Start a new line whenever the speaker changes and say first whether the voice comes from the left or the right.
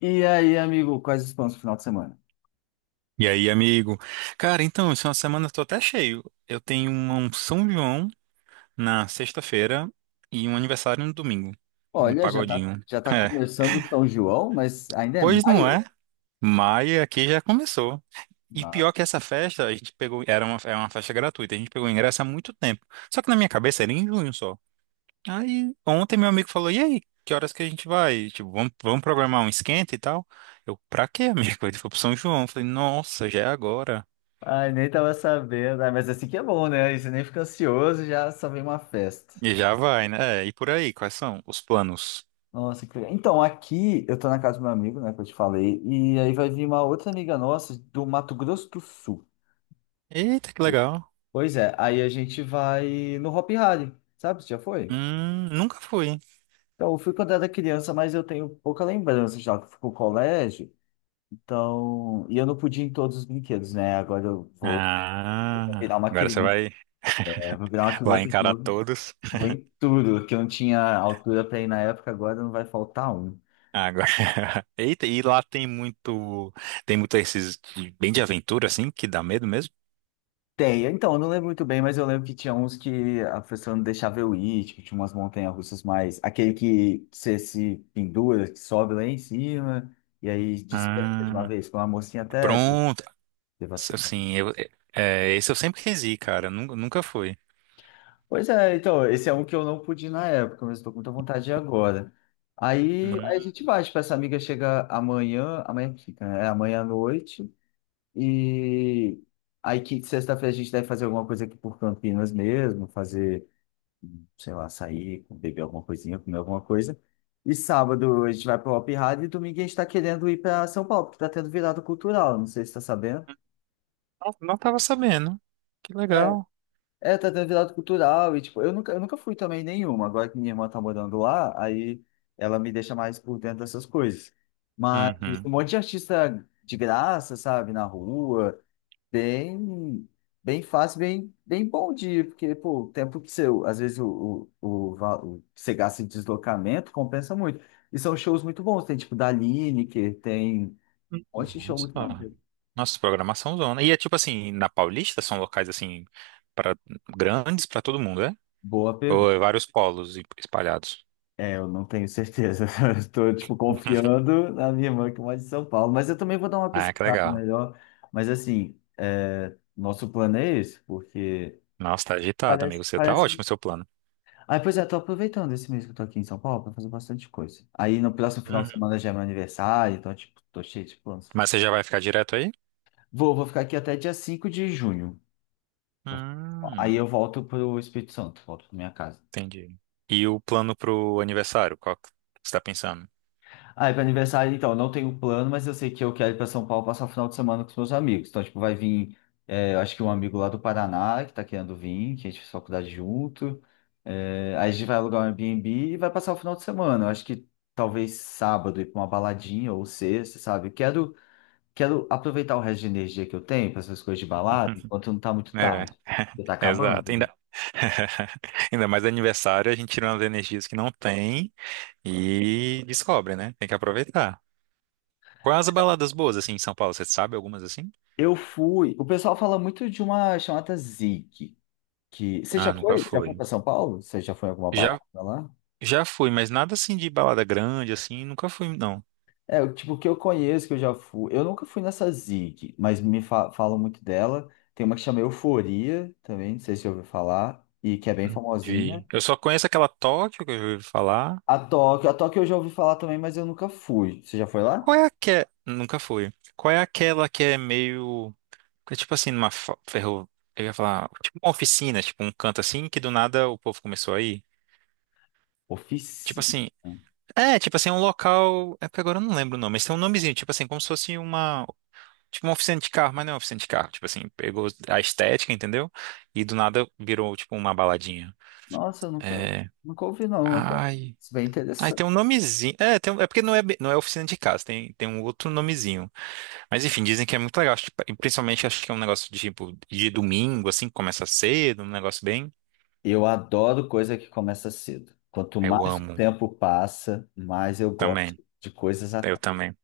left: E aí, amigo, quais os planos pro final de semana?
right: E aí, amigo? Cara, então, essa semana eu tô até cheio. Eu tenho um São João na sexta-feira e um aniversário no domingo. Um
left: Olha, já tá,
right: pagodinho.
left: já tá
right: É,
left: começando o São João, mas ainda é
right: pois não
left: maio?
right: é, mas aqui já começou. E pior
left: Nossa.
right: que essa festa, a gente pegou, era uma, é uma festa gratuita, a gente pegou o ingresso há muito tempo. Só que na minha cabeça era em junho só. Aí, ontem meu amigo falou, e aí, que horas que a gente vai? Tipo, vamos, vamos programar um esquenta e tal? Eu, pra quê, amigo? Ele foi pro São João. Eu falei, nossa, já é agora.
left: Ai, nem tava sabendo. Ah, mas é assim que é bom, né? Aí você nem fica ansioso, já só vem uma festa.
right: E já vai, né? É, e por aí, quais são os planos?
left: Nossa, que legal. Então, aqui eu tô na casa do meu amigo, né, que eu te falei, e aí vai vir uma outra amiga nossa do Mato Grosso do Sul.
right: Eita, que legal.
left: Pois é, aí a gente vai no Hopi Hari, sabe? Você já foi?
right: Nunca fui.
left: Então, eu fui quando era criança, mas eu tenho pouca lembrança já que fui pro colégio. Então, e eu não podia ir em todos os brinquedos, né? Agora eu vou virar
right: Ah,
left: uma
right: agora você
left: criança,
right: vai,
left: né? Vou virar uma
right: vai
left: criança de
right: encarar
left: novo.
right: todos.
left: Vou em tudo, que eu não tinha altura para ir na época, agora não vai faltar um.
right: Agora, eita, e lá tem muito esses bem de aventura, assim, que dá medo mesmo?
left: Tem, então, eu não lembro muito bem, mas eu lembro que tinha uns que a pessoa não deixava eu ir, tipo, tinha umas montanhas-russas mais. Aquele que você se pendura, que sobe lá em cima, e aí despenca de uma
right: Ah,
left: vez. Foi uma mocinha até
right: pronto.
left: teve um acidente.
right: Assim, eu, é, esse eu sempre quis ir, cara, nunca fui.
left: Pois é, então, esse é um que eu não pude ir na época, mas estou com muita vontade de ir agora. Aí a
right: Hum,
left: gente vai, tipo, essa amiga chega amanhã, amanhã que fica, né? É amanhã à noite, e aí que sexta-feira a gente deve fazer alguma coisa aqui por Campinas mesmo, fazer, sei lá, sair, beber alguma coisinha, comer alguma coisa. E sábado a gente vai pro Hopi Hari e domingo a gente tá querendo ir para São Paulo, porque tá tendo virada cultural, não sei se tá sabendo.
right: não, não tava sabendo. Que
left: É,
right: legal.
left: Tá tendo virada cultural e, tipo, eu nunca fui também em nenhuma. Agora que minha irmã tá morando lá, aí ela me deixa mais por dentro dessas coisas. Mas um
right: Uhum.
left: monte de artista de graça, sabe, na rua, bem, bem fácil, bem, bem bom dia, porque, pô, o tempo que você, às vezes, o que você gasta em deslocamento compensa muito. E são shows muito bons, tem, tipo, da Lineker, tem um monte de show muito
right: Nossa.
left: maneiro.
right: Nossa, programação zona. E é tipo assim, na Paulista são locais assim para grandes para todo mundo, né?
left: Boa
right: Ou é
left: pergunta.
right: vários polos espalhados.
left: É, eu não tenho certeza. Estou, tipo, confiando na minha irmã que mora em São Paulo. Mas eu também vou dar uma
right: Ah, que
left: pesquisada
right: legal.
left: melhor. Mas, assim, é, nosso plano é esse, porque...
right: Nossa, tá agitado,
left: Parece,
right: amigo. Você tá ótimo
left: parece...
right: o seu plano.
left: Ah, pois é, estou aproveitando esse mês que eu estou aqui em São Paulo para fazer bastante coisa. Aí, no próximo final de
right: Uhum.
left: semana já é meu aniversário, então, tipo, tô cheio de planos.
right: Mas você já vai ficar direto aí?
left: Vou ficar aqui até dia 5 de junho. Aí
right: Hum,
left: eu volto pro Espírito Santo, volto pra minha casa.
right: entendi. E o plano pro aniversário, qual que você tá pensando?
left: Ah, é para aniversário, então, eu não tenho plano, mas eu sei que eu quero ir para São Paulo passar o final de semana com os meus amigos. Então, tipo, vai vir, é, eu acho que um amigo lá do Paraná que tá querendo vir, que a gente fez faculdade junto. É, aí a gente vai alugar um Airbnb e vai passar o final de semana. Eu acho que talvez sábado ir para uma baladinha ou sexta, sabe? Quero aproveitar o resto de energia que eu tenho para essas coisas de balada, enquanto não tá muito
right: É,
left: tarde. Porque tá
right: exato.
left: acabando, né?
right: Ainda... Ainda mais aniversário, a gente tira umas energias que não tem e descobre, né? Tem que aproveitar. Quais as baladas boas, assim, em São Paulo? Você sabe algumas assim?
left: Eu fui. O pessoal fala muito de uma chamada Zig. Que... Você já
right: Ah, nunca
left: foi? Você já foi
right: fui.
left: para São Paulo? Você já foi em alguma balada
right: Já,
left: lá?
right: já fui, mas nada assim de balada grande, assim, nunca fui, não.
left: É, o tipo, que eu conheço, que eu já fui. Eu nunca fui nessa Zig, mas falam muito dela. Tem uma que chama Euforia também, não sei se você ouviu falar, e que é bem famosinha.
right: Eu só conheço aquela Tóquio que eu já ouvi falar.
left: A Tóquio eu já ouvi falar também, mas eu nunca fui. Você já foi lá?
right: Qual é a que é... Nunca fui. Qual é aquela que é meio, que é tipo assim, numa ferro... Eu ia falar, tipo uma oficina, tipo um canto assim, que do nada o povo começou a ir. Tipo
left: Oficina.
right: assim... É, tipo assim, um local... É porque agora eu não lembro o nome, mas tem um nomezinho, tipo assim, como se fosse uma... Tipo uma oficina de carro, mas não é uma oficina de carro. Tipo assim, pegou a estética, entendeu? E do nada virou, tipo, uma baladinha.
left: Nossa, eu nunca,
right: É.
left: nunca ouvi, não. Até.
right: Ai.
left: Isso é bem
right: Ai, tem
left: interessante.
right: um nomezinho. É, tem é porque não é, não é oficina de casa, tem um outro nomezinho. Mas enfim, dizem que é muito legal. Acho e principalmente acho que é um negócio de, tipo, de domingo, assim, que começa cedo, um negócio bem.
left: Eu adoro coisa que começa cedo. Quanto
right: Eu
left: mais o
right: amo
left: tempo passa, mais eu
right: também.
left: gosto de coisas à
right: Eu
left: tarde.
right: também.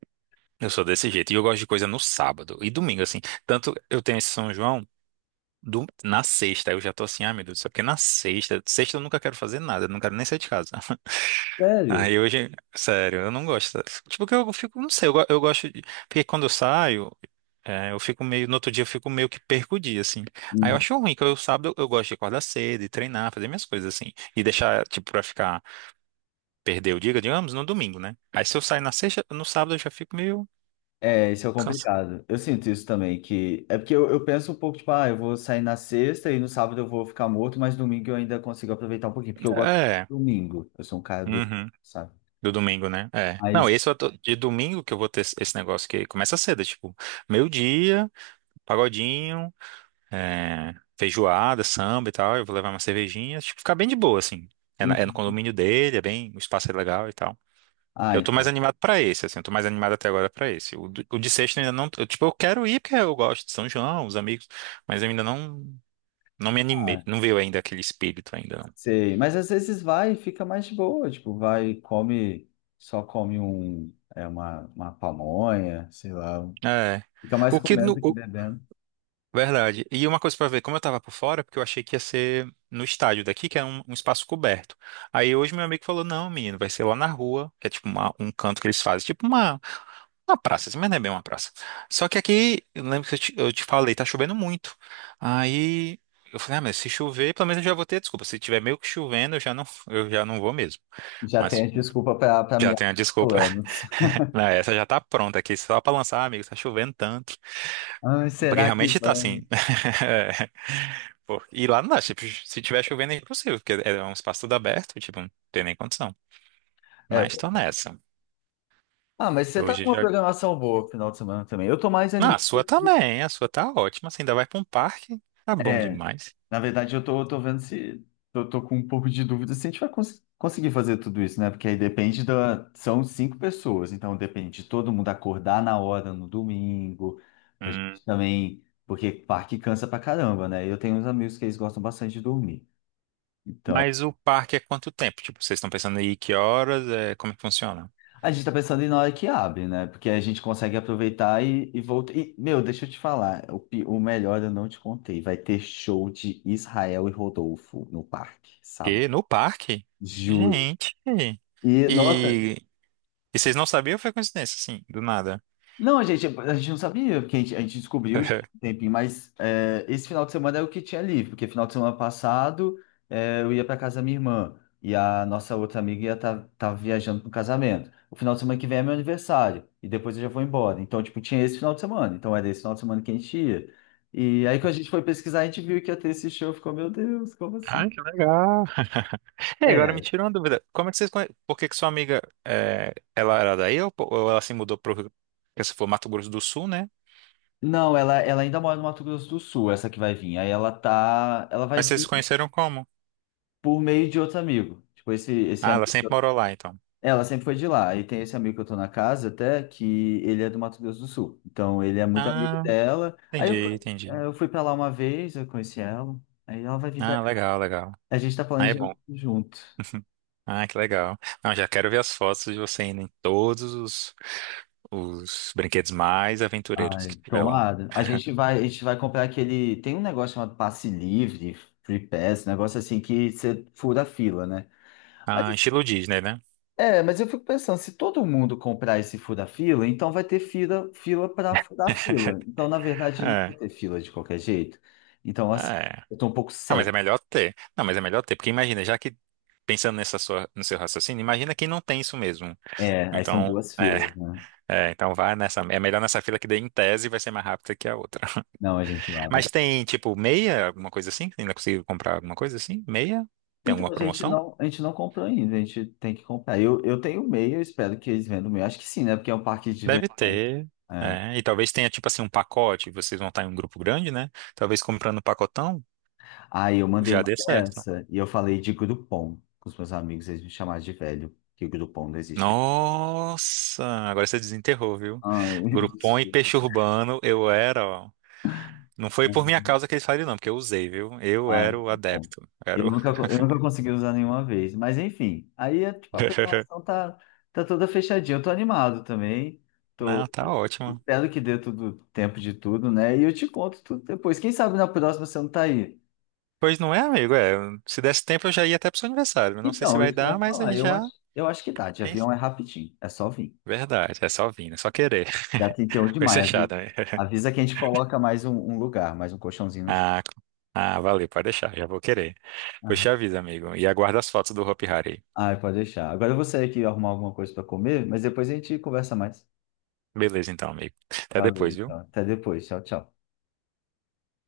right: Eu sou desse jeito. E eu gosto de coisa no sábado e domingo, assim. Tanto eu tenho esse São João. Na sexta, eu já tô assim, ah, meu Deus, só porque na sexta, sexta eu nunca quero fazer nada, eu não quero nem sair de casa.
left: Sério?
right: Aí hoje, sério, eu não gosto. Tipo, que eu fico, não sei, eu, eu gosto de. Porque quando eu saio, é, eu fico meio. No outro dia eu fico meio que perco o dia, assim. Aí eu acho ruim, que eu sábado eu, gosto de acordar cedo e treinar, fazer minhas coisas, assim. E deixar, tipo, pra ficar, perder o dia, digamos, no domingo, né? Aí se eu sair na sexta, no sábado eu já fico meio
left: É, isso é
right: cansado.
left: complicado. Eu sinto isso também, que é porque eu penso um pouco, tipo, ah, eu vou sair na sexta e no sábado eu vou ficar morto, mas domingo eu ainda consigo aproveitar um pouquinho, porque eu gosto
right: É.
left: do domingo. Eu sou um cara do,
right: Uhum.
left: sabe?
right: Do domingo, né? É. Não,
left: Mas,
right: esse eu de domingo que eu vou ter esse negócio que começa cedo, é tipo, meio-dia, pagodinho, é, feijoada, samba e tal. Eu vou levar uma cervejinha, tipo, ficar bem de boa, assim. É, é no
left: uhum.
right: condomínio dele, é bem, o espaço é legal e tal.
left: Ah,
right: Eu tô mais
left: então,
right: animado pra esse, assim, eu tô mais animado até agora pra esse. O, o de sexta eu ainda não, eu, tipo, eu quero ir porque eu gosto de São João, os amigos, mas eu ainda não, não me animei,
left: ah,
right: não veio ainda aquele espírito ainda,
left: sei. Mas às vezes vai e fica mais de boa, tipo, vai, e come, só come um, é, uma pamonha, sei lá.
right: não. É.
left: Fica mais
right: O que
left: comendo
right: no,
left: do que bebendo.
right: verdade. E uma coisa pra ver, como eu tava por fora, é porque eu achei que ia ser no estádio daqui, que é um, um espaço coberto. Aí hoje meu amigo falou, não, menino, vai ser lá na rua, que é tipo um canto que eles fazem, tipo uma praça, assim, mas não é bem uma praça. Só que aqui, eu lembro que eu te falei, tá chovendo muito. Aí eu falei, ah, mas se chover, pelo menos eu já vou ter desculpa. Se tiver meio que chovendo, eu já não vou mesmo.
left: Já tem
right: Mas
left: a desculpa para
right: já
left: meus
right: tenho a desculpa.
left: planos.
right: Não, essa já tá pronta aqui, só pra lançar, amigo, tá chovendo tanto.
left: Ah,
right: Porque
left: será que
right: realmente tá
left: vai?
right: assim. Pô, e lá não dá, tipo, se tiver chovendo é impossível, porque é um espaço todo aberto, tipo, não tem nem condição.
left: É,
right: Mas tô nessa.
left: ah, mas você tá
right: Hoje
left: com uma
right: já.
left: programação boa pro final de semana também. Eu tô mais
right: Não, a
left: animado.
right: sua
left: do-
right: também, a sua tá ótima. Você ainda vai pra um parque, tá bom
left: É,
right: demais.
left: na verdade, eu tô vendo se. Eu tô com um pouco de dúvida se a gente vai conseguir fazer tudo isso, né? Porque aí depende da. São cinco pessoas, então depende de todo mundo acordar na hora no domingo. A gente
right: Hum.
left: também. Porque parque cansa pra caramba, né? Eu tenho uns amigos que eles gostam bastante de dormir. Então,
right: Mas o parque é quanto tempo? Tipo, vocês estão pensando aí que horas, é, como é que funciona?
left: a gente tá pensando em na hora que abre, né? Porque a gente consegue aproveitar e voltar. E, meu, deixa eu te falar, o, o melhor eu não te contei. Vai ter show de Israel e Rodolfo no parque, sábado.
right: E no parque?
left: Juro.
right: Gente.
left: E, nossa,
right: E, e vocês não sabiam ou foi coincidência, assim, do nada?
left: não, a gente não sabia, porque a gente descobriu já há um tempinho, mas é, esse final de semana é o que tinha livre, porque final de semana passado é, eu ia para casa da minha irmã e a nossa outra amiga ia estar viajando para o casamento. O final de semana que vem é meu aniversário e depois eu já vou embora. Então, tipo, tinha esse final de semana, então era esse final de semana que a gente ia. E aí, quando a gente foi pesquisar, a gente viu que ia ter esse show, ficou, meu Deus, como assim?
right: Ah, que legal. E agora me
left: É,
right: tira uma dúvida. Como é que vocês conhe... Por que que sua amiga, é, ela era daí ou, ou ela se mudou para se for Mato Grosso do Sul, né?
left: não, ela ainda mora no Mato Grosso do Sul, essa que vai vir. Aí ela tá, ela vai
right: Mas vocês se
left: vir.
right: conheceram como?
left: Por meio de outro amigo. Tipo, esse
right: Ah, ela sempre
left: amigo.
right: morou lá, então.
left: Ela sempre foi de lá. E tem esse amigo que eu tô na casa até, que ele é do Mato Grosso do Sul. Então, ele é muito amigo
right: Ah,
left: dela.
right: é,
left: Aí eu fui,
right: entendi, entendi.
left: é, eu fui pra lá uma vez, eu conheci ela. Aí ela vai vir pra
right: Ah,
left: cá.
right: legal, legal.
left: A gente tá
right: Ah, é bom.
left: planejando junto.
right: Ah, que legal. Não, já quero ver as fotos de você indo em todos os brinquedos mais aventureiros
left: Ai,
right: que tiver lá.
left: tomada. A gente vai comprar aquele. Tem um negócio chamado passe livre, free pass, um negócio assim que você fura a fila, né? Mas
right: Ah,
left: assim,
right: estilo Disney, né?
left: é, mas eu fico pensando, se todo mundo comprar esse fura-fila, então vai ter fila, fila para furar fila. Então, na verdade, não vai
right: É,
left: ter fila de qualquer jeito. Então, assim,
right: é.
left: eu tô um pouco
right: Ah, mas é
left: cético.
right: melhor ter. Não, mas é melhor ter, porque imagina, já que pensando nessa sua, no seu raciocínio, imagina quem não tem isso mesmo.
left: É, aí são
right: Então,
left: duas
right: é,
left: filas, né?
right: é, então vá nessa, é melhor nessa fila que daí em tese vai ser mais rápida que a outra.
left: Não, a gente lava.
right: Mas tem tipo meia, alguma coisa assim? Você ainda consigo comprar alguma coisa assim? Meia? Tem
left: Então,
right: alguma promoção?
left: a gente não comprou ainda, a gente tem que comprar. Eu tenho o meio, eu espero que eles vendam o meio. Acho que sim, né? Porque é um parque de
right: Deve
left: diversão.
right: ter.
left: É.
right: É, e talvez tenha tipo assim um pacote, vocês vão estar em um grupo grande, né? Talvez comprando um pacotão
left: Aí eu mandei
right: já
left: uma
right: dê certo.
left: dessa e eu falei de Groupon com os meus amigos, eles me chamaram de velho, que o Groupon não existe.
right: Nossa, agora você desenterrou, viu?
left: Ah, eu
right: Groupon e
left: desculpa.
right: peixe urbano, eu era, ó. Não foi por minha causa que eles faliram, não, porque eu usei, viu? Eu era
left: Ai,
right: o
left: bom.
right: adepto.
left: Eu
right: Era o...
left: nunca, eu nunca consegui usar nenhuma vez. Mas enfim, aí é, tipo, a programação tá, tá toda fechadinha. Eu tô animado também.
right: Não,
left: Tô,
right: tá ótimo.
left: espero que dê tudo tempo de tudo, né? E eu te conto tudo depois. Quem sabe na próxima você não tá aí.
right: Pois não é, amigo? É, se desse tempo eu já ia até pro seu aniversário. Eu não sei se
left: Então,
right: vai
left: isso que eu ia
right: dar, mas a
left: falar.
right: gente
left: Eu
right: já.
left: acho, eu acho que dá. De
right: Quem-
left: avião é rapidinho. É só vir.
right: verdade, é só vir, é só querer.
left: Já 31 de
right: Foi
left: maio.
right: fechado, né?
left: Avisa que a gente coloca mais um, um lugar, mais um colchãozinho no chão.
right: Ah, ah, valeu, pode deixar, já vou querer. Pois
left: Ah,
right: te aviso, amigo. E aguarda as fotos do Hopi Hari.
left: ai, pode deixar. Agora eu vou sair aqui arrumar alguma coisa para comer, mas depois a gente conversa mais.
right: Beleza, então, amigo. Até
left: Valeu,
right: depois, viu?
left: então. Até depois. Tchau, tchau.